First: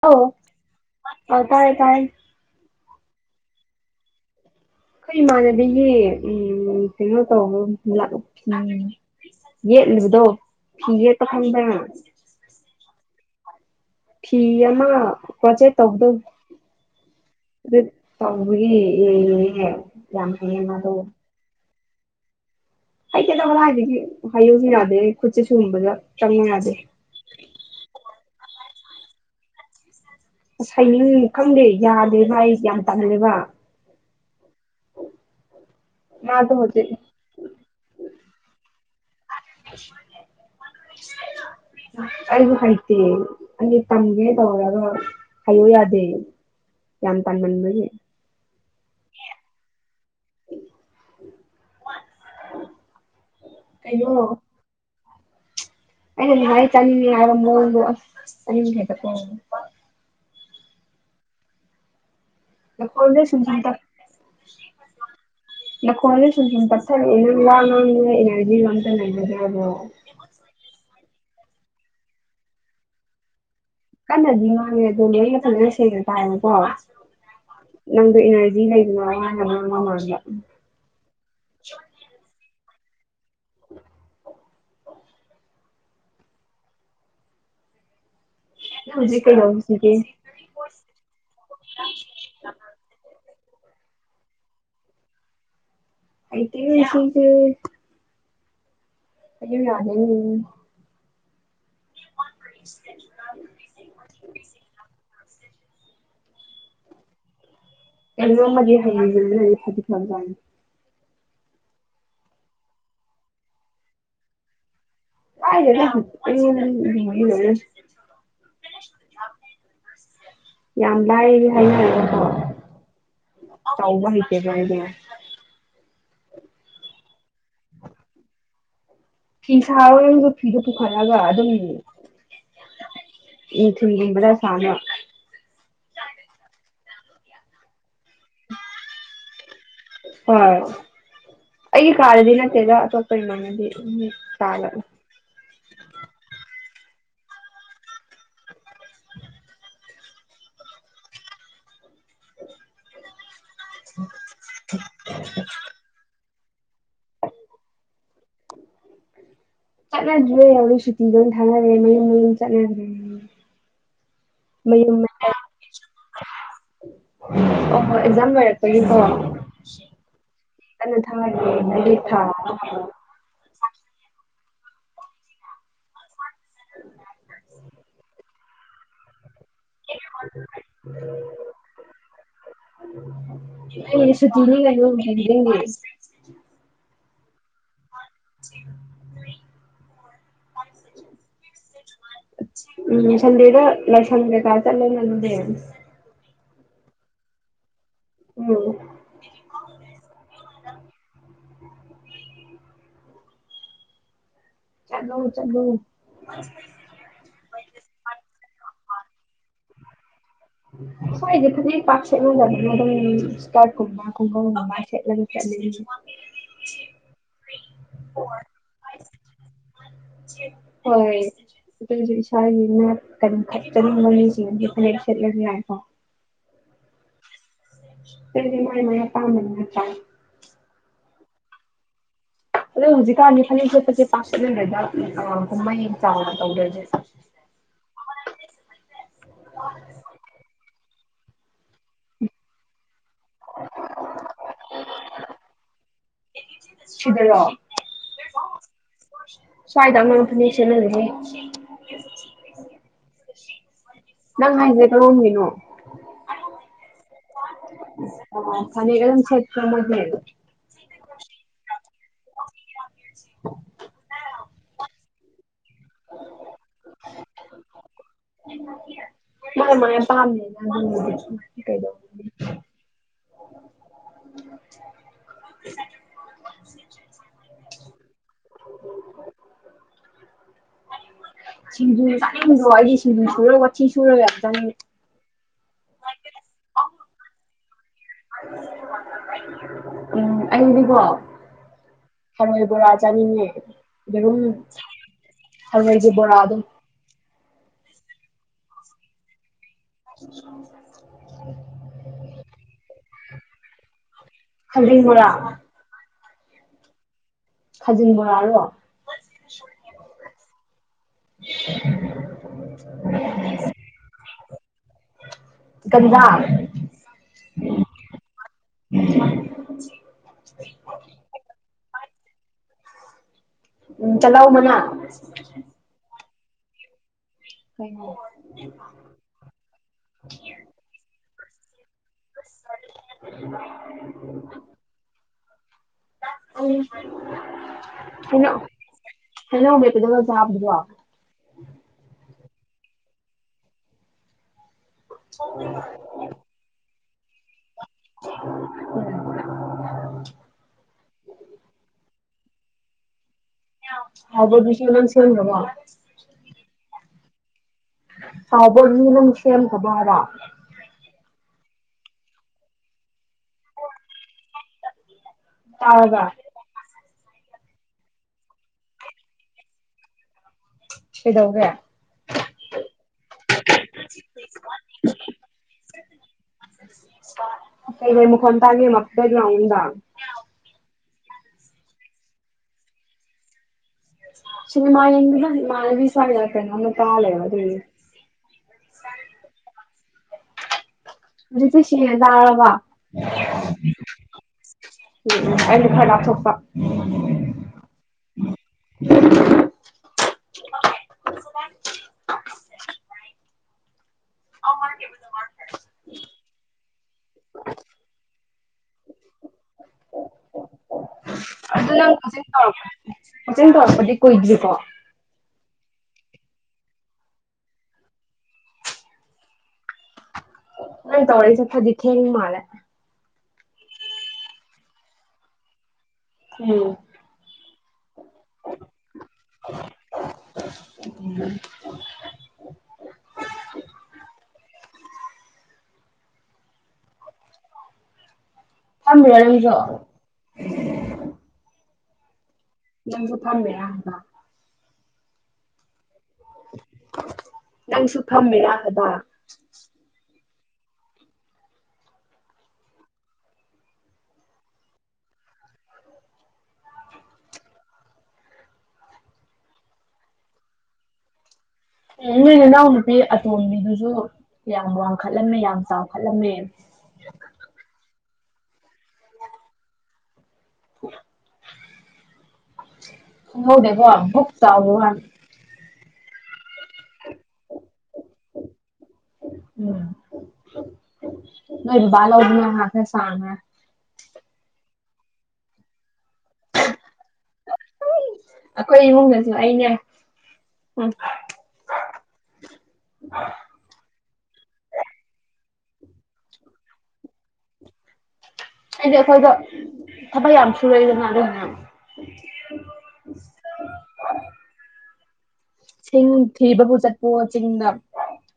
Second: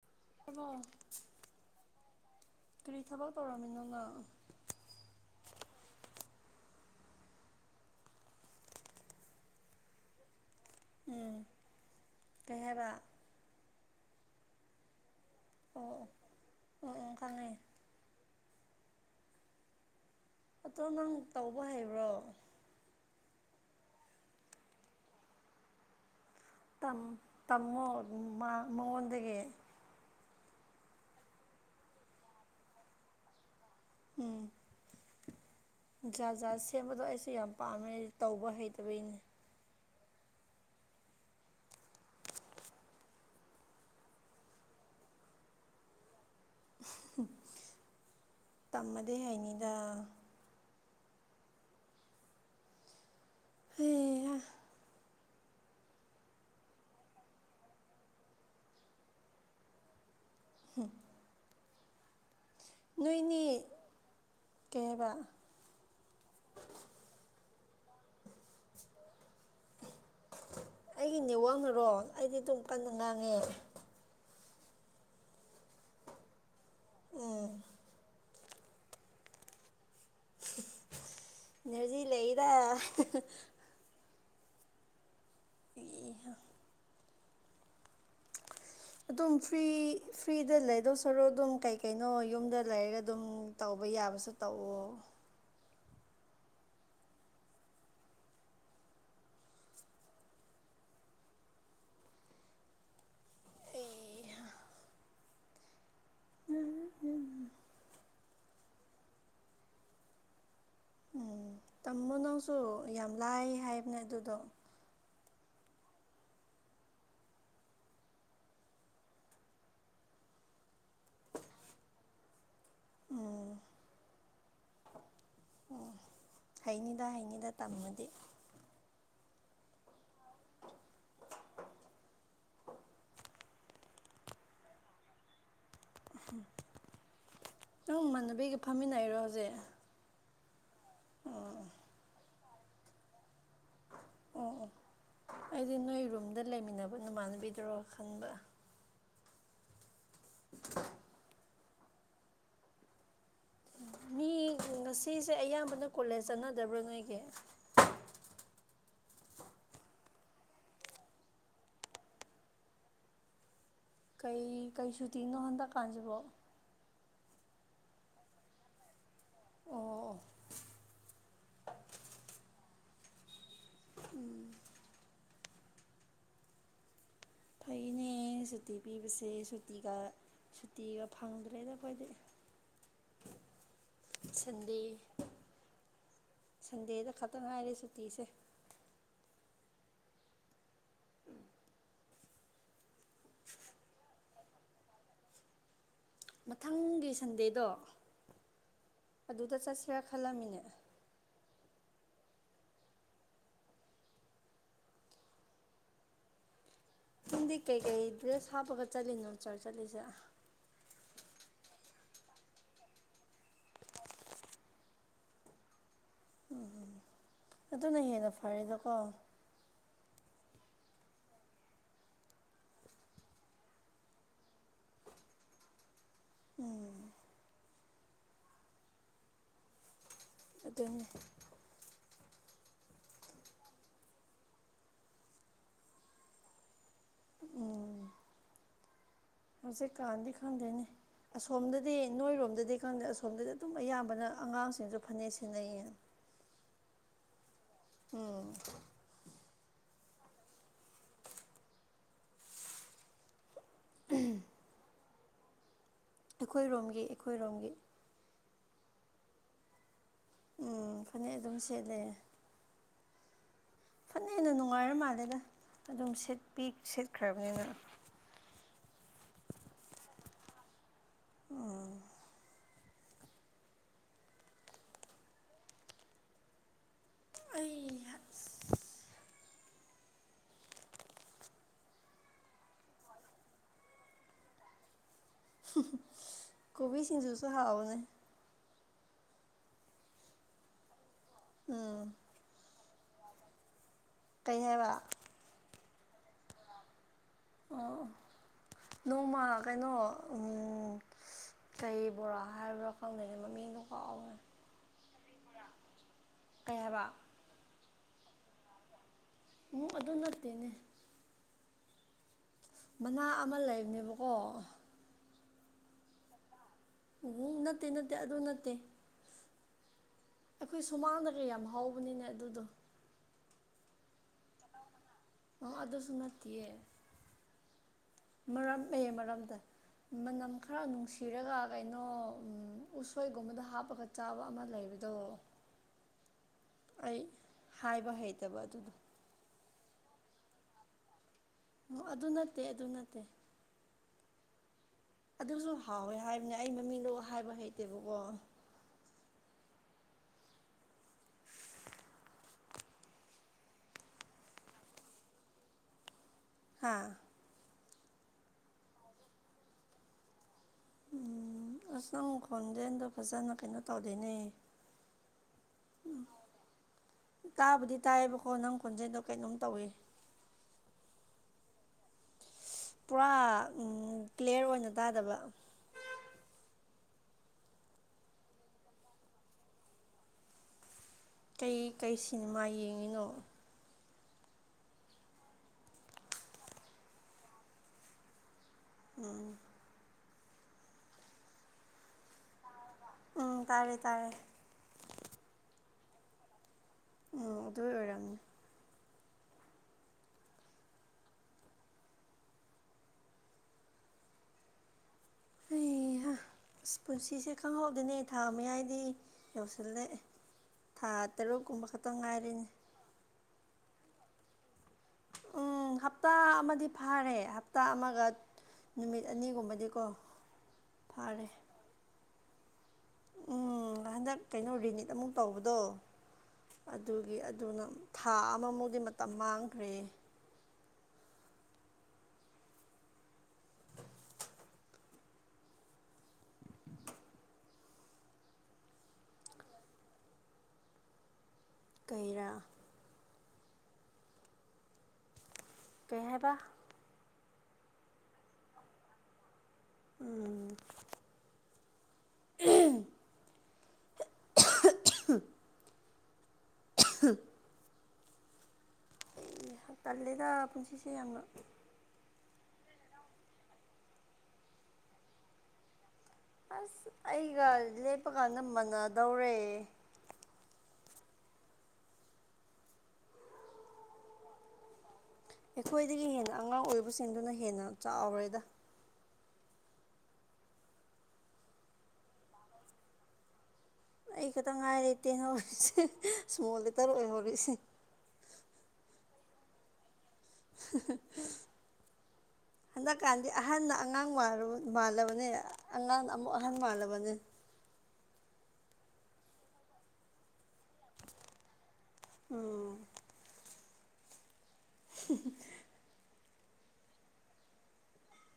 ꯑꯧ ꯑꯧ ꯇꯥꯔꯦ ꯇꯥꯔꯦ ꯑꯩꯈꯣꯏ ꯀꯔꯤ ꯊꯕꯛ ꯇꯧꯔꯝꯃꯤꯅꯣ ꯅꯪ ꯑꯩꯈꯣꯏ ꯏꯃꯥꯟꯅꯕꯤꯒꯤ ꯎꯝ ꯀꯩꯅꯣ ꯇꯧꯕꯒ ꯂꯥꯛ ꯌꯦꯠꯂꯤꯕꯗꯣ ꯐꯤ ꯌꯦꯠꯄ ꯎꯝ ꯈꯪꯕꯔꯥ ꯀꯩ ꯍꯥꯏꯕ ꯐꯤ ꯑꯃ ꯄꯣꯠꯆꯦ ꯑꯣ ꯇꯧꯕꯗꯣ ꯑꯣ ꯑꯣ ꯑꯣ ꯈꯪꯉꯦ ꯑꯗꯨ ꯇꯧꯕꯒꯤ ꯏꯔꯤꯅꯤꯍꯦ ꯑꯗꯣ ꯅꯪ ꯇꯧꯕ ꯍꯩꯕ꯭ꯔꯣ ꯍꯩꯇꯦꯗ ꯀꯗꯥꯏꯗꯒꯤ ꯍꯩꯌꯣꯁꯨ ꯌꯥꯗꯦ ꯑꯩ ꯈꯨꯠꯁꯦ ꯁꯤꯒꯨꯝꯕꯗ ꯆꯪꯑꯣ ꯌꯥꯗꯦ ꯑꯣ ꯇꯝꯃꯣ ꯃꯥ ꯃꯉꯣꯟꯗꯒꯤ ꯑꯁ ꯍꯩꯅꯤꯡ ꯈꯪꯗꯦ ꯌꯥꯗꯦꯕ ꯑꯩ ꯌꯥꯝ ꯇꯜꯂꯦꯕ ꯎꯝ ꯖꯥꯠ ꯃꯥꯗꯣ ꯖꯥꯠ ꯍꯧꯖꯤꯛ ꯁꯦꯝꯕꯗꯣ ꯑꯩꯁ [unintelligible] ꯌꯥꯝ ꯄꯥꯝꯃꯦ ꯇꯧꯕ ꯍꯩꯇꯕꯩꯅꯦ [inaudible] [inaudible] ꯑꯩꯖꯨ ꯍꯩꯇꯦ ꯑꯩꯖꯦ ꯇꯝꯒꯦ ꯇꯧꯔꯒ ꯍꯩꯌꯣ ꯌꯥꯗꯦ ꯌꯥꯝ ꯇꯟ ꯃꯟꯕꯒꯤ ꯇꯝꯃꯗꯤ ꯍꯩꯅꯤꯗ ꯍꯩꯍꯥ ꯑꯩꯅꯗꯤ ꯍꯥꯔꯆꯥꯅꯤꯡꯉꯦ ꯍꯥꯏꯕ ꯃꯥꯎꯟꯗꯣ ꯑꯁ [unintelligible] ꯍꯝ [unintelligible] ꯅꯈꯣꯟꯗꯣ ꯅꯣꯏꯅꯤ ꯀꯩ ꯍꯥꯏꯕ ꯁꯨꯝ ꯁꯨꯝ ꯇꯞꯊꯔꯛꯑꯦ [unintelligible] ꯑꯦꯅꯔꯖꯤꯒ ꯑꯝꯇ ꯂꯩꯖꯗꯔ꯭ꯕꯣ ꯑꯩꯒꯤ ꯅꯦꯠꯋꯥꯛꯅꯔꯣ ꯑꯩꯗꯤ ꯑꯗꯨꯝ ꯀꯟꯅ ꯉꯥꯡꯉꯦ ꯀꯅꯗꯤ ꯉꯥꯡꯡꯉꯦ ꯑꯗꯣ ꯃꯌꯦꯛ ꯐꯖꯅ ꯁꯦꯡꯅ ꯇꯥꯏꯌꯦꯀꯣ ꯎꯝ ꯅꯪꯗꯣ ꯏꯅꯔꯖꯤ [unintelligible] ꯏꯅꯔꯖꯤ ꯂꯩꯌꯦꯗ ꯍꯥ ꯍꯥ ꯏꯍꯥ ꯑꯗꯨꯝ ꯐ꯭ꯔꯤ ꯐ꯭ꯔꯤꯗ ꯂꯩꯗꯣꯏ ꯁꯔꯨꯛ ꯑꯗꯨꯝ ꯀꯩ ꯀꯩꯅꯣ ꯌꯨꯝꯗ ꯂꯩꯔ ꯑꯗꯨꯝ ꯇꯧꯕ ꯌꯥꯕꯁꯨ ꯇꯧꯑꯣ ꯑꯩꯗꯤ ꯍꯧꯗꯦ ꯑꯩꯖꯨ ꯌꯥꯗꯦꯅꯦ ꯑꯩ [inaudible] ꯎꯝ ꯎꯝ ꯀꯩꯅꯣꯝꯃꯗꯤ [unintelligible] ꯎꯝ ꯇꯝꯃꯣ ꯅꯪꯁꯨ ꯌꯥꯝ ꯂꯥꯏ ꯍꯥꯏꯕꯅꯦ ꯑꯗꯨꯗꯣ [unintelligible] ꯌꯥꯝ ꯂꯥꯏꯔꯥꯔꯦ ꯍꯥꯏꯅꯕꯅꯦꯀꯣ ꯎꯝ ꯇꯧꯕ ꯍꯩꯇꯦꯗ ꯑꯩꯗꯤ ꯍꯩꯅꯤꯗ ꯍꯩꯅꯤꯗ ꯇꯝꯃꯗꯤ ꯐꯤꯁꯥꯕ [unintelligible] ꯐꯤꯗꯣ ꯄꯨꯈꯠꯂꯒ ꯑꯗꯨꯝ [unintelligible] ꯑꯍꯝ ꯅꯪ ꯅꯃꯥꯟꯅꯕꯤꯒ ꯐꯝꯃꯤꯟꯅꯩꯔꯣ ꯍꯧꯖꯤꯛ ꯍꯣꯏ ꯑꯩꯒꯤ ꯀꯥꯗꯗꯤ ꯅꯠꯇꯦꯗ ꯑꯇꯣꯞꯄ ꯏꯃꯥꯟꯅꯕꯤ ꯑꯣ ꯑꯣ [unintelligible] ꯑꯩꯗꯤ ꯅꯣꯏ ꯔꯨꯝꯗ ꯂꯩꯃꯤꯟꯅꯕ ꯅꯃꯥꯟꯅꯕꯤꯗꯨꯔꯣ ꯈꯟꯕ [inaudible] ꯃꯤ ꯉꯁꯤꯁꯦ ꯑꯌꯥꯝꯕꯅ ꯀꯣꯂꯦꯖ ꯆꯠꯅꯗꯕ꯭ꯔꯥ ꯅꯣꯏꯒꯤ ꯆꯠꯅꯗꯤꯌꯦ ꯂꯣꯏ ꯁꯨꯇꯤ ꯂꯣꯏ ꯊꯅꯔꯦ ꯃꯌꯨꯝ ꯃꯌꯨꯝ ꯆꯠꯅꯒꯔꯦ ꯀꯩ ꯀꯩ ꯁꯨꯇꯤꯡꯅꯣ ꯍꯟꯗꯛꯀꯥꯟꯁꯤꯕꯣ ꯑꯣꯍꯣꯏ ꯑꯦꯛꯖꯥꯝ ꯂꯣꯏꯔꯛꯄꯒꯤꯀꯣ ꯑꯣ ꯑꯣ ꯀꯟꯅꯥ ꯊꯔꯤꯌꯦ [unintelligible] ꯎꯝ [unintelligible] ꯑꯩꯅ ꯁꯨꯇꯤ ꯄꯤꯕꯁꯦ ꯁꯨꯇꯤꯒ ꯁꯨꯇꯤꯒ ꯐꯪꯗ꯭ꯔꯦꯗ ꯑꯩꯈꯣꯏꯗꯤ ꯁꯟꯗꯦ [unintelligible] ꯁꯟꯗꯦꯗ ꯈꯇ ꯉꯥꯏꯔꯦ ꯁꯨꯇꯤꯁꯦ [unintelligible] ꯎꯝ ꯁꯟꯗꯦꯗ ꯂꯥꯏꯁꯪ ꯀꯩꯀꯥ ꯆꯠꯂꯣꯅ ꯑꯗꯨꯗꯤ ꯃꯊꯪꯒꯤ ꯁꯟꯗꯦꯗꯣ ꯎꯝ ꯑꯗꯨꯗ ꯆꯠꯁꯤꯔꯥ ꯈꯜꯂꯝꯃꯤꯅꯦ ꯆꯠꯂꯣ ꯆꯠꯂꯣ ꯅꯪꯗꯤ ꯀꯩꯀꯩ ꯗ꯭ꯔꯦꯁ ꯍꯥꯞꯄꯒ ꯆꯠꯂꯤꯅꯣ ꯆꯔ ꯆꯠꯂꯤꯖꯦ ꯁ꯭ꯋꯥꯏꯗꯤ ꯐꯅꯦꯛ ꯄꯥꯛ ꯁꯦꯠꯅꯗꯝꯅꯦ ꯗꯨꯝ ꯏꯁꯀꯔꯠ ꯀꯨꯝꯕ ꯈꯣꯡꯒꯥꯎꯒꯨꯝꯕ ꯁꯦꯠꯂꯒ ꯆꯠꯂꯦ ꯑꯩꯖꯨ ꯎꯝ ꯎꯝ ꯑꯗꯨꯅ ꯍꯦꯟꯅ ꯐꯔꯦꯗꯀꯣ ꯍꯣꯏ ꯑꯗꯨꯖꯨ ꯏꯁꯥꯒꯤ ꯅꯥꯠ ꯀꯟꯈꯠꯆꯅꯤꯡꯕ ꯃꯤꯁꯤꯡꯅꯗꯤ ꯐꯅꯦꯛ ꯁ ꯁꯦꯠꯂꯖꯨ ꯌꯥꯏꯀꯣ ꯎꯝ ꯇꯨꯗꯤ ꯃꯥꯥꯏ ꯃꯥꯏ ꯑꯄꯥꯝꯕꯅꯤ ꯅꯠꯇ꯭ꯔꯥ ꯑꯗꯨꯅꯤ ꯑꯗꯨ ꯍꯨꯖꯤꯛꯀꯥꯟꯗꯤ ꯐꯅꯦꯛ ꯁꯦꯠꯄꯁꯦ ꯄꯥꯛ ꯁꯦꯠꯅꯗ꯭ꯔꯦꯗ ꯎꯝ ꯑꯥ ꯀꯨꯃꯩ ꯆꯥꯎꯅ ꯇꯧꯗ꯭ꯔꯗꯤ ꯎꯝ ꯍꯧꯖꯤꯛ ꯀꯥꯟꯗꯤ ꯈꯪꯗꯦꯅꯦ ꯑꯁꯣꯝꯗꯗꯤ ꯅꯣꯏꯔꯣꯝꯗꯗꯤ ꯈꯪꯗꯦ ꯑꯁꯣ ꯁꯣꯝꯗꯗꯤ ꯑꯗꯨꯝ ꯑꯌꯥꯝꯕꯅ ꯑꯉꯥꯡꯁꯤꯡꯖꯨ ꯐꯅꯦꯛ ꯁꯦꯠꯅꯩꯌꯦ ꯁꯤꯗꯔꯣ ꯎꯝ ꯁ꯭ꯋꯥꯏꯗꯪ ꯂꯣꯏ ꯐꯅꯦꯛ ꯁꯦꯠꯅꯔꯦꯍꯦ ꯅꯪ ꯍꯥꯏꯖꯦ ꯀꯔꯣꯝꯉꯤꯅꯣ ꯑꯩꯈꯣꯏꯔꯣꯝꯒꯤ ꯑꯩꯈꯣꯏꯔꯣꯝꯒꯤ ꯏꯁ ꯑꯥ ꯐꯅꯦꯛ ꯑꯗꯨꯝ ꯁꯦꯠꯄ꯭ꯔꯥ ꯃꯣꯏꯗꯤ ꯎꯝ ꯐꯅꯦꯛ ꯑꯗꯨꯝ ꯁꯦꯠꯂꯦ [unintelligible] ꯐꯅꯦꯅ ꯅꯨꯉꯥꯏꯔ ꯃꯥꯜꯂꯦꯗ ꯑꯗꯨꯝ ꯁꯦꯠꯄꯤ ꯁꯦꯠꯈ꯭ꯔꯕꯅꯤꯅ ꯃꯥꯏ ꯃꯥꯏ ꯑꯄꯥꯝꯕꯅꯤꯗ ꯑꯗꯨꯕꯨꯗꯤ [unintelligible] ꯀꯩꯗꯧ ꯑꯩ ꯍꯥ [unintelligible] ꯁꯤꯡꯖꯨ ꯆꯥꯅꯤꯡꯗ꯭ꯔꯣ ꯑꯩꯗꯤ ꯁꯤꯡꯖꯨ ꯁꯨꯔ ꯋꯥꯊꯤ ꯁꯨꯔ ꯌꯥꯝ ꯆꯥꯅꯤꯡꯉꯤ ꯀꯣꯕꯤ ꯁꯤꯡꯖꯨꯁꯨ ꯍꯥꯥꯎꯕꯅꯦ [unintelligible] ꯎꯝ ꯑꯩꯗꯤꯀꯣ ꯎꯝ ꯍꯔꯣꯏ ꯕꯣꯔꯥ ꯆꯥꯅꯤꯉꯦ ꯌꯦꯔꯨꯝ ꯀꯩ ꯍꯥꯏꯕ ꯊꯔꯣꯏꯒꯤ ꯕꯣꯔꯥꯗꯣ ꯑꯣ ꯅꯣꯡꯃ ꯀꯩꯅꯣ ꯎꯝ ꯀꯩ ꯕꯣꯔꯥ ꯍꯥꯏꯕ꯭ꯔꯥ ꯈꯪꯗꯦꯅꯦ ꯃꯃꯤꯡꯗꯣ ꯀꯥꯎꯒ꯭ꯔꯦ ꯈꯖꯤꯡ ꯕꯣꯔꯥ ꯀꯩ ꯍꯥꯏꯕ ꯈꯖꯤꯟ ꯕꯣꯔꯥꯔꯣ ꯎꯪ ꯑꯗꯨ ꯅꯠꯇꯦꯅꯦ [unintelligible] ꯃꯅꯥ ꯑꯃ ꯂꯩꯕꯅꯦꯕꯀꯣ ꯒꯟꯖꯥ ꯅꯠꯇꯦ ꯅꯠꯇꯦ ꯑꯗꯨ ꯅꯠꯇꯦ ꯑꯩꯈꯣꯏ ꯁꯨꯃꯥꯡꯗꯒ ꯌꯥꯝ ꯍꯧꯕꯅꯤꯅꯦ ꯑꯗꯨꯗꯣ ꯎꯝ ꯇꯤꯜꯂꯧ ꯃꯅꯥ ꯑꯣ ꯑꯗꯨꯁꯨ ꯅꯠꯇꯤꯌꯦ ꯃꯔꯝꯃꯦ ꯃꯔꯝꯗ ꯃꯅꯝ ꯈꯔ ꯅꯨꯡꯁꯤꯔꯒꯥ ꯀꯩꯅꯣ ꯎꯝ ꯎꯁꯣꯏꯒꯨꯝꯕꯗ ꯍꯥꯞꯄꯒ ꯆꯥꯕ ꯑꯃ ꯂꯩꯕꯗꯣ ꯎꯝ ꯑꯩ ꯍꯥꯏꯕ ꯍꯩꯇꯕ ꯍꯩꯅꯧ ꯑꯗꯨꯗꯣ ꯍꯩꯅꯧ ꯑꯃꯦꯠꯄꯗꯨꯒꯥ ꯆꯥꯕꯗꯨꯔꯣ ꯑꯣ ꯑꯗꯨ ꯅꯠꯇꯦ ꯑꯗꯨ ꯅꯠꯇꯦ ꯑꯗꯨꯁꯨ ꯍꯥꯎꯋꯦ ꯍꯥꯏ ꯅꯦ ꯑꯩ ꯃꯃꯤꯡꯗꯣ ꯍꯥꯏꯕ ꯍꯩꯇꯦꯕꯀꯣ [inaudible] [inaudible] ꯍꯥꯎꯕꯔ ꯕꯤꯁꯤ ꯂꯣꯏ ꯁꯦꯝꯒꯔꯕꯣ ꯍꯥꯥ ꯆꯥꯎꯕ ꯒꯤ ꯅꯪ ꯁꯦꯝꯈ꯭ꯔꯥꯕꯣ ꯍꯥꯌꯕ ꯎꯝ ꯑꯁ ꯅꯪ ꯈꯣꯟꯖꯦꯟꯗꯣ ꯐꯖꯅ ꯀꯩꯅꯣ ꯇꯧꯗꯦꯅꯦ ꯇꯥꯔꯕꯥ ꯇꯥꯕꯨꯗꯤ ꯇꯥꯏꯌꯦꯕꯀꯣ ꯅꯪ ꯈꯣꯟꯖꯦꯟꯗꯣ ꯀꯩꯅꯣꯝ ꯇꯧꯋꯦ ꯀꯩꯗꯧꯒꯦ ꯄꯨꯔꯥ ꯎꯝ ꯀ꯭ꯂꯦꯌꯔ ꯑꯣꯏꯅ ꯇꯥꯗꯕ ꯀꯩ ꯀꯩ ꯃꯈꯣꯟ ꯇꯥꯒꯦ ꯕꯦꯛꯒꯥꯎꯟꯗ ꯀꯩ ꯀꯩ ꯁꯤꯅꯤꯃꯥ ꯌꯦꯡꯉꯤꯅꯣ ꯁꯤꯅꯤꯃꯥ ꯌꯦꯡꯗꯦꯗꯥ ꯏꯃꯥꯟꯅꯕꯤ ꯁꯨꯋꯥꯏꯗ ꯀꯩꯅꯣꯝꯃꯥ ꯇꯥ ꯂꯩꯔꯕꯥ ꯑꯗꯨꯒꯤ ꯑꯥ ꯍꯧꯖꯤꯛꯇꯤ ꯁꯦꯡꯅ ꯇꯥꯔꯕꯣ ꯎꯝ ꯇꯥꯔꯦ ꯇꯥꯔꯦ ꯑꯩꯅ ꯈꯔ ꯂꯥꯞꯊꯣꯀꯄ ꯑꯣ ꯑꯗꯨꯏ ꯑꯣꯏꯔꯝꯅꯤ ꯑꯧ ꯃꯥꯟꯅꯦ ꯑꯩꯍꯥ ꯄꯨꯟꯁꯤꯁꯦ ꯈꯪꯍꯧꯗꯦꯅꯦ ꯊꯥ ꯃꯌꯥꯏꯗꯤ ꯌꯧꯁꯤꯜꯂꯛꯑꯦ ꯊꯥ ꯇꯔꯨꯛꯀꯨꯝꯕ ꯈꯛꯇꯪ ꯉꯥꯏꯔꯦꯅꯦ ꯃꯇꯦꯡ ꯇꯧꯔꯛꯄꯗꯤ ꯀꯨꯏꯗ꯭ꯔꯤꯀꯣ ꯎꯝ ꯍꯞꯇꯥ ꯑꯃꯗꯤ ꯐꯥꯔꯦ ꯍꯞꯇꯥ ꯑꯃꯒ ꯅꯨꯃꯤꯠ ꯑꯅꯤꯒꯨꯝꯕꯗꯤꯀꯣ ꯑꯩꯅꯥ ꯐꯥꯔꯦ ꯇꯧꯔꯛꯏꯁꯤ ꯈ꯭ꯔꯗꯤ ꯊꯦꯡꯕ ꯃꯥꯜꯂꯦ ꯎꯝ ꯍꯟꯗꯛ ꯀꯩꯅꯣ ꯔꯤꯅꯤꯠ ꯑꯃꯨꯛ ꯇꯧꯕꯗꯣ ꯎꯝ ꯑꯗꯨ ꯒꯤ ꯑꯗꯨꯅ ꯊꯥ ꯑꯃꯃꯨꯛꯗꯤ ꯃꯇꯝ ꯃꯥꯡꯈ꯭ꯔꯦ ꯎꯝ [inaudible] ꯐꯝꯗ꯭ꯔꯦ ꯑꯗꯨꯁꯨ ꯀꯩꯔꯥ ꯅꯪꯁꯨ ꯐꯝꯃꯤꯔꯥ ꯍꯥꯏꯕꯥ ꯀꯩ ꯍꯥꯏꯕ ꯅꯪꯁꯨ ꯐꯝꯃꯤꯔꯥ ꯍꯥꯏꯕ ꯎꯝ [inaudible] ꯇꯜꯂꯤꯗ ꯄꯨꯟꯁꯤꯁꯦ ꯌꯥꯝꯅ ꯅꯣꯏ ꯅꯥꯎ ꯅꯨꯄꯤ ꯑꯇꯣꯝꯕꯤꯗꯨꯖꯨ ꯌꯥꯝ ꯋꯥꯡꯈꯠꯂꯝꯃꯦ ꯌꯥꯝ ꯆꯥꯎꯈꯠꯂꯝꯃꯦ ꯑꯁ ꯑꯩꯒ ꯂꯦꯞꯄꯀꯥꯟꯗ ꯃꯥꯟꯅꯗꯧꯔꯦ ꯈꯪꯍꯧꯗꯦꯀꯣ ꯕꯨꯛ ꯆꯥꯎꯒꯤꯋꯥꯟ ꯑꯩꯈꯣꯏꯗꯒꯤ ꯍꯦꯟꯅ ꯑꯉꯥꯡ ꯑꯣꯏꯕꯁꯤꯡꯗꯨꯅ ꯍꯦꯟꯅ ꯆꯥꯎꯔꯦꯗ ꯎꯝ ꯅꯣꯏ ꯕꯕꯥ ꯂꯧꯗꯅꯥ ꯍꯥ ꯈꯔꯥ ꯁꯥꯡꯉꯦ ꯑꯩ ꯈꯛꯇ ꯉꯥꯏꯔꯦ ꯇꯦꯟ ꯍꯧꯔꯤꯁꯦ ꯁ꯭ꯃꯣꯜ ꯂꯦꯇꯔ ꯑꯣꯏꯍꯧꯔꯤꯁꯤ ꯑꯩꯈꯣꯏ ꯏꯃꯨꯡꯗꯁꯨ ꯑꯩꯅꯦ ꯎꯝ [unintelligible] ꯍꯟꯗꯛꯀꯥꯟꯗꯤ ꯑꯍꯟꯅ ꯑꯉꯥꯡ ꯃꯥꯜꯂꯕꯅꯦ ꯑꯉꯥꯡ ꯑꯃꯨꯛ ꯑꯍꯟ ꯃꯥꯜꯂꯕꯅꯦ ꯑꯩꯗꯤ ꯑꯩꯈꯣꯏꯗ ꯊꯕꯛ ꯌꯥꯝ ꯁꯨꯔꯛꯏꯗꯅ ꯑꯗꯨꯅꯦ ꯎꯝ ꯆꯤꯡ ꯊꯤꯕꯕꯨ ꯆꯠꯄꯣꯋꯣ ꯆꯤꯡꯗ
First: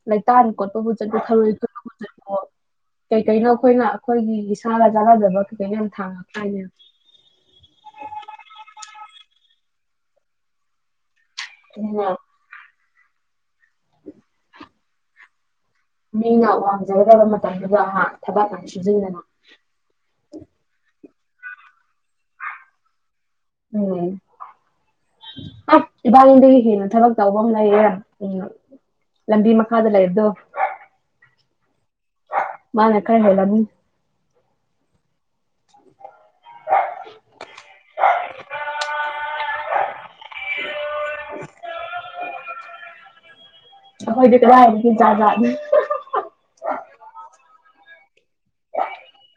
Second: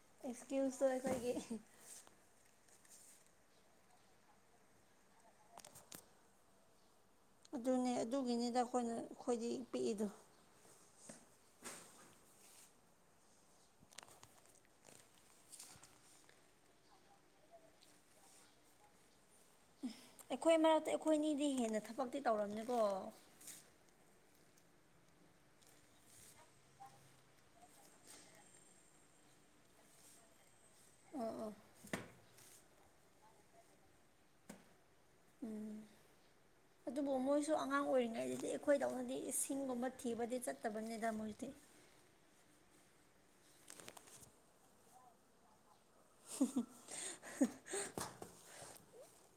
ꯂꯩꯇꯥꯟ ꯑꯦꯛꯁꯀ꯭ꯌꯨꯁꯇꯣ ꯀꯣꯠꯄꯕꯨ ꯆꯠꯄꯣ ꯑꯩꯈꯣꯏꯒꯤ ꯊꯔꯣꯏ ꯈꯨꯟꯕ ꯑꯣ ꯀꯩꯀꯩꯅꯣ ꯑꯩꯈꯣꯏꯅ ꯑꯩꯈꯣꯏꯒꯤ ꯏꯁꯥꯒ ꯆꯥꯟꯅꯖꯕ ꯀꯩꯀꯩꯅꯣ ꯌꯥꯝ ꯊꯥꯡꯉꯛꯇꯥꯏꯅꯦ ꯑꯗꯨꯅꯦ ꯑꯗꯨꯒꯤꯅꯤꯗ ꯈꯣꯏꯅ ꯈꯣꯏꯗꯤ ꯄꯤꯛꯏꯗꯣ [unintelligible] ꯃꯤꯅ ꯋꯥꯡꯖꯒꯗꯕ ꯃꯇꯝꯗꯨꯗ ꯍꯥ ꯊꯕꯛ ꯑꯃꯨꯛ ꯁꯨꯖꯟꯗꯅ ꯑꯩꯈꯣꯏ ꯃꯔꯛꯇ ꯑꯩꯈꯣꯏꯅꯤꯗꯤ ꯍꯦꯟꯅ ꯊꯕꯛꯇꯤ ꯇꯧꯔꯝꯅꯤꯀꯣ ꯎꯝ ꯑꯁ ꯏꯕꯥꯅꯤꯗꯒꯤ ꯍꯦꯟꯅ ꯊꯕꯛ ꯇꯧꯕ ꯑꯃ ꯂꯩꯔꯦ ꯎꯝ ꯂꯝꯕꯤ ꯃꯈꯥꯗ ꯂꯩꯕꯗꯣ ꯑꯣ ꯑꯣ ꯃꯥꯅ ꯈꯔ ꯍꯦꯜꯂꯝꯅꯤ [unintelligible] ꯑꯗꯨꯕꯨ ꯃꯣꯏꯁꯨ ꯑꯉꯥꯡ ꯑꯣꯏꯔꯤꯉꯩꯗꯗꯤ ꯑꯩꯈꯣꯏꯗꯧꯅꯗꯤ ꯏꯁꯤꯡꯒꯨꯝꯕ ꯊꯤꯕꯗꯤ ꯆꯠꯇꯕꯅꯤꯗ ꯃꯣꯏꯗꯤ ꯑꯩꯈꯣꯏꯗꯤ ꯀꯗꯥꯏꯗꯒꯤ ꯖꯥꯠ ꯖꯥꯠꯅꯤ [unintelligible]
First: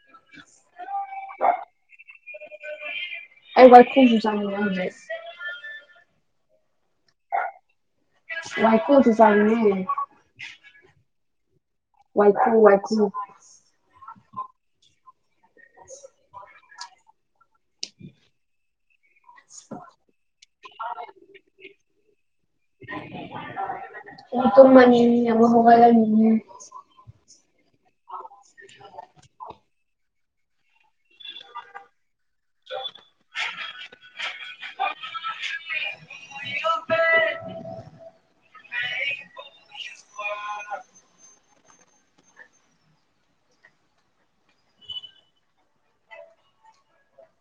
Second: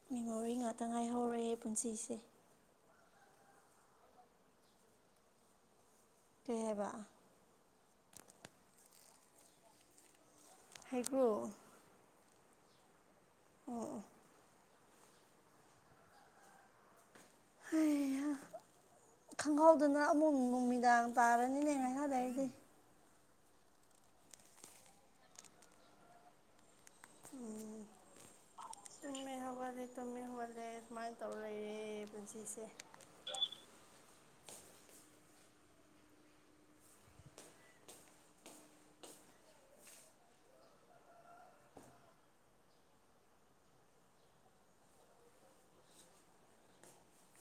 ꯃꯦꯃꯣꯔꯤ ꯉꯥꯛꯇ ꯉꯥꯏꯍꯧꯔꯦ ꯄꯨꯟꯁꯤꯁꯦ ꯑꯩ ꯋꯥꯏꯈꯨꯖꯨ ꯆꯥꯅꯤꯡꯉꯝꯗ꯭ꯔꯦ ꯀꯩ ꯍꯥꯏꯕ ꯋꯥꯏꯈꯨꯖꯨ ꯆꯥꯅꯤꯡꯉꯦ ꯍꯩꯀꯨ ꯋꯥꯏꯈꯨ ꯋꯥꯏꯈꯨ ꯑꯣ [unintelligible] ꯍꯩ ꯍꯥ ꯈꯪꯍꯧꯗꯅ ꯑꯃꯨꯛ ꯅꯨꯃꯤꯗꯥꯡ ꯇꯥꯔꯅꯤꯅꯦ ꯉꯥꯏꯍꯥꯛꯂꯩꯔꯗꯤ ꯑꯃꯨꯛ ꯇꯨꯝꯃꯅꯤ ꯑꯃꯨꯛ ꯍꯧꯒꯠꯂꯅꯤ ꯎꯝ ꯇꯨꯝꯃꯤ ꯍꯧꯒꯠꯂꯦ ꯇꯨꯝꯃꯤ ꯍꯧꯒꯠꯂꯦ ꯁꯨꯃꯥꯏꯅ ꯇꯧꯔ ꯂꯩꯔꯦ ꯄꯨꯟꯁꯤꯁꯦ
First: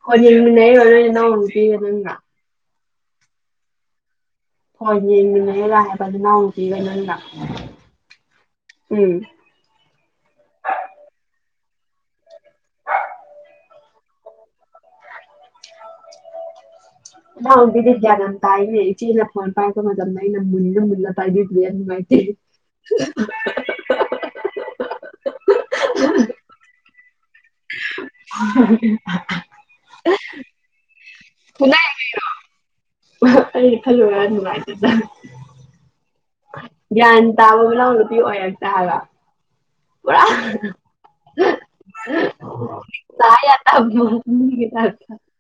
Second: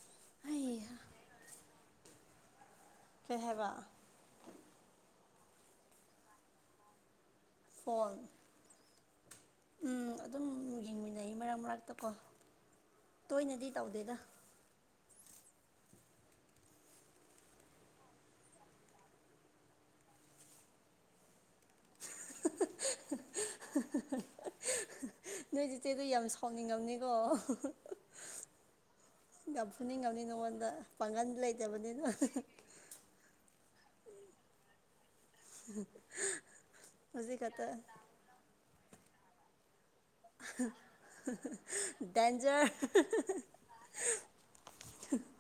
ꯐꯣꯟ ꯌꯦꯡꯃꯤꯟꯅꯩꯔꯣ ꯍꯩꯍꯥ ꯅꯣꯏ ꯅꯅꯥꯎ ꯅꯨꯄꯤꯒ ꯅꯪꯒ ꯀꯩ ꯍꯥꯏꯕ ꯐꯣꯟ ꯌꯦꯡꯃꯤꯟꯅꯩꯔ ꯍꯥꯏꯕ ꯅꯅꯥꯎ ꯅꯨꯄꯤꯒ ꯅꯪꯒ ꯐꯣꯟ ꯎꯝ ꯎꯝ ꯑꯗꯨꯝ ꯌꯦꯡꯃꯤꯟꯅꯩ ꯃꯔꯛ ꯃꯔꯛꯇ ꯀꯣ ꯇꯣꯏꯅꯗꯤ ꯇꯧꯗꯦꯗ ꯅꯅꯥꯎ ꯅꯨꯄꯤꯗꯤ ꯒ꯭ꯌꯥꯟ ꯌꯥꯝ ꯇꯥꯏꯅꯦ ꯏꯆꯦꯅ ꯐꯣꯟ ꯄꯥꯏꯔꯛꯄ ꯃꯇꯝꯗ ꯑꯩꯅ ꯃꯨꯜꯂ ꯃꯨꯜꯂ ꯄꯥꯏꯕꯤꯕꯅꯦ ꯅꯨꯡꯉꯥꯏ ꯇꯦ ꯍꯥꯍꯥꯍꯥ ꯅꯣꯏ ꯆꯦꯆꯦꯗꯣ ꯌꯥꯝ ꯁꯥꯎꯅꯤꯡꯉꯝꯅꯤꯀꯣ ꯍꯤ ꯍꯤ ꯎꯝ ꯐꯨꯗꯤ ꯌꯥꯝ ꯐꯨꯅꯤꯡ ꯉꯝꯅꯤ ꯅꯉꯣꯟꯗ ꯄꯥꯡꯒꯟ ꯂꯩꯇꯕꯅꯤꯅ ꯑꯩ ꯈꯜꯂꯨꯔꯒ ꯅꯨꯡꯉꯥꯏꯖꯗꯦ ꯍ ꯍ ꯒ꯭ꯌꯥꯟ ꯇꯕ ꯃꯅꯥꯎ ꯅꯨꯄꯤ ꯑꯣꯔꯛꯇꯦ ꯍꯥꯏꯕ ꯗꯦꯟꯖꯔ ꯇꯥ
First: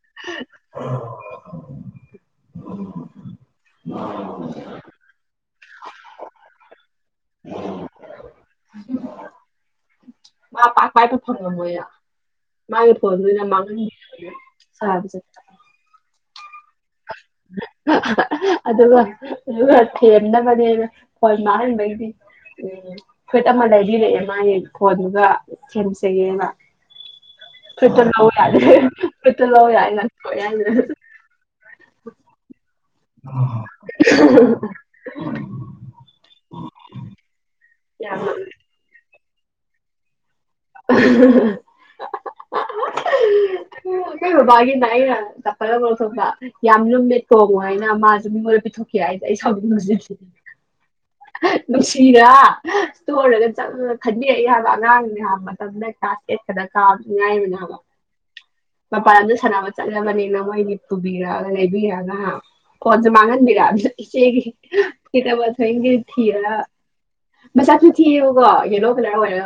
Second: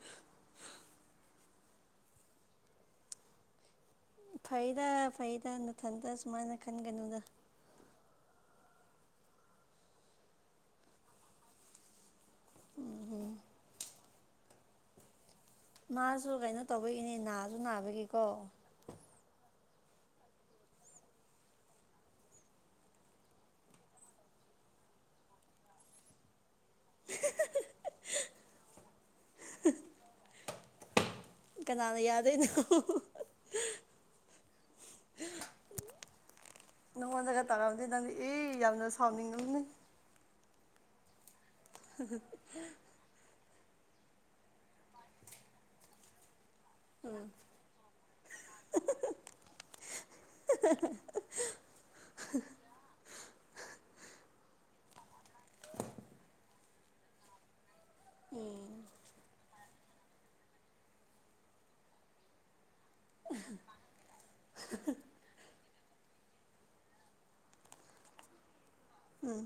ꯑꯝ ꯐꯩꯗ ꯐꯩꯗ ꯅꯊꯟꯇ ꯁꯨꯃꯥꯏꯅ ꯈꯟꯒꯅꯨꯗ [inaudible] ꯃꯥ ꯄꯥꯛ ꯄꯥꯏꯄ ꯐꯪꯉꯝꯃꯣꯏꯔ ꯃꯥꯒꯤ ꯎꯝ ꯐꯣꯟꯗꯨ ꯎꯝ ꯑꯣꯏꯅꯥ ꯃꯥꯁꯨ ꯀꯩꯅꯣ ꯇꯧꯕꯒꯤꯅꯦ ꯅꯥꯁꯨ ꯅꯥꯕꯒꯤꯀꯣ ꯑꯗꯨꯒ ꯊꯦꯝꯅꯕꯅꯦ ꯍꯣꯏ ꯃꯅꯥꯍꯟꯕꯩꯗꯤ ꯎꯝ ꯐꯨꯔꯤꯠ ꯑꯃ ꯂꯩꯕꯤꯔꯛꯑꯦ ꯃꯥꯒꯤ ꯐꯣꯟꯗꯨꯒ ꯁꯦꯝꯁꯩꯒꯦꯕ ꯐꯨꯔꯤꯠꯇꯨ ꯂꯧ ꯌꯥꯗꯦ ꯐꯔꯤꯠꯇꯨ ꯂꯧ ꯌꯥꯏꯦ ꯅ ꯌꯥ ꯀꯅꯥꯅ ꯌꯥꯗꯣꯏꯅꯣ [inaudible] ꯅꯉꯣꯟꯗꯒ ꯇꯥꯔꯝꯑꯝꯗꯦ ꯅꯪꯗꯤ ꯑꯦ ꯌꯥꯝꯅ ꯁꯥꯎꯅꯤꯡꯉꯝꯅꯤ [inaudible] [inaudible] ꯑꯩꯈꯣꯏ ꯕꯕꯥꯒꯤꯅꯦ ꯑꯩꯅꯥ ꯆꯞꯄꯜ ꯑꯃꯥ ꯂꯧꯊꯣꯛꯄꯦ ꯥꯝ ꯂꯨꯝꯃꯦ ꯇꯣꯞ ꯃꯥꯏꯅ ꯃꯥꯁꯦ ꯃꯤꯉꯣꯟꯗ ꯄꯤꯊꯣꯛꯈꯤ ꯍꯥꯏꯁꯦ ꯑꯩ ꯁꯥꯎꯅꯤꯡꯕꯁꯤ [inaudible] ꯅꯨꯡꯁꯤꯔ ꯇꯣꯛꯎꯔꯒ ꯆꯝꯅꯥ ꯈꯟꯕꯤꯔꯛꯏ ꯍꯥꯏꯕ ꯑꯉꯥꯡꯅꯦ ꯍꯥꯏꯕꯅꯤ ꯃꯇꯝꯗꯥ ꯑꯩ ꯀ꯭ꯂꯥꯁ ꯥ ꯇꯦꯟ ꯈꯛꯇꯡ ꯀꯥꯕꯇꯥ ꯉꯥꯏꯔꯤ ꯍꯥꯏꯕ ꯎꯝ ꯃꯄꯥꯟ ꯂꯝꯗ ꯁꯥꯟꯅꯕ ꯆꯠꯂꯕꯅꯦꯅ ꯃꯣꯏꯗꯤ ꯄꯨꯕꯤꯔꯛꯑꯒ ꯂꯩꯕꯤꯔꯛꯒ ꯍꯥ ꯐꯣꯟꯁꯨ ꯃꯥꯥꯡꯍꯟꯕꯤꯔꯛꯑꯃꯤꯅꯥ ꯏꯆꯦꯒꯤ ꯐꯨꯔꯤꯠ ꯑꯃꯥ ꯊꯑꯣꯏ ꯀꯤ ꯊꯔ ꯃꯆꯥꯥꯛꯁꯨ ꯊꯤꯑꯕꯀꯣ ꯌꯦꯂꯣ ꯀꯂꯔ ꯎꯝ ꯑꯣꯏꯔ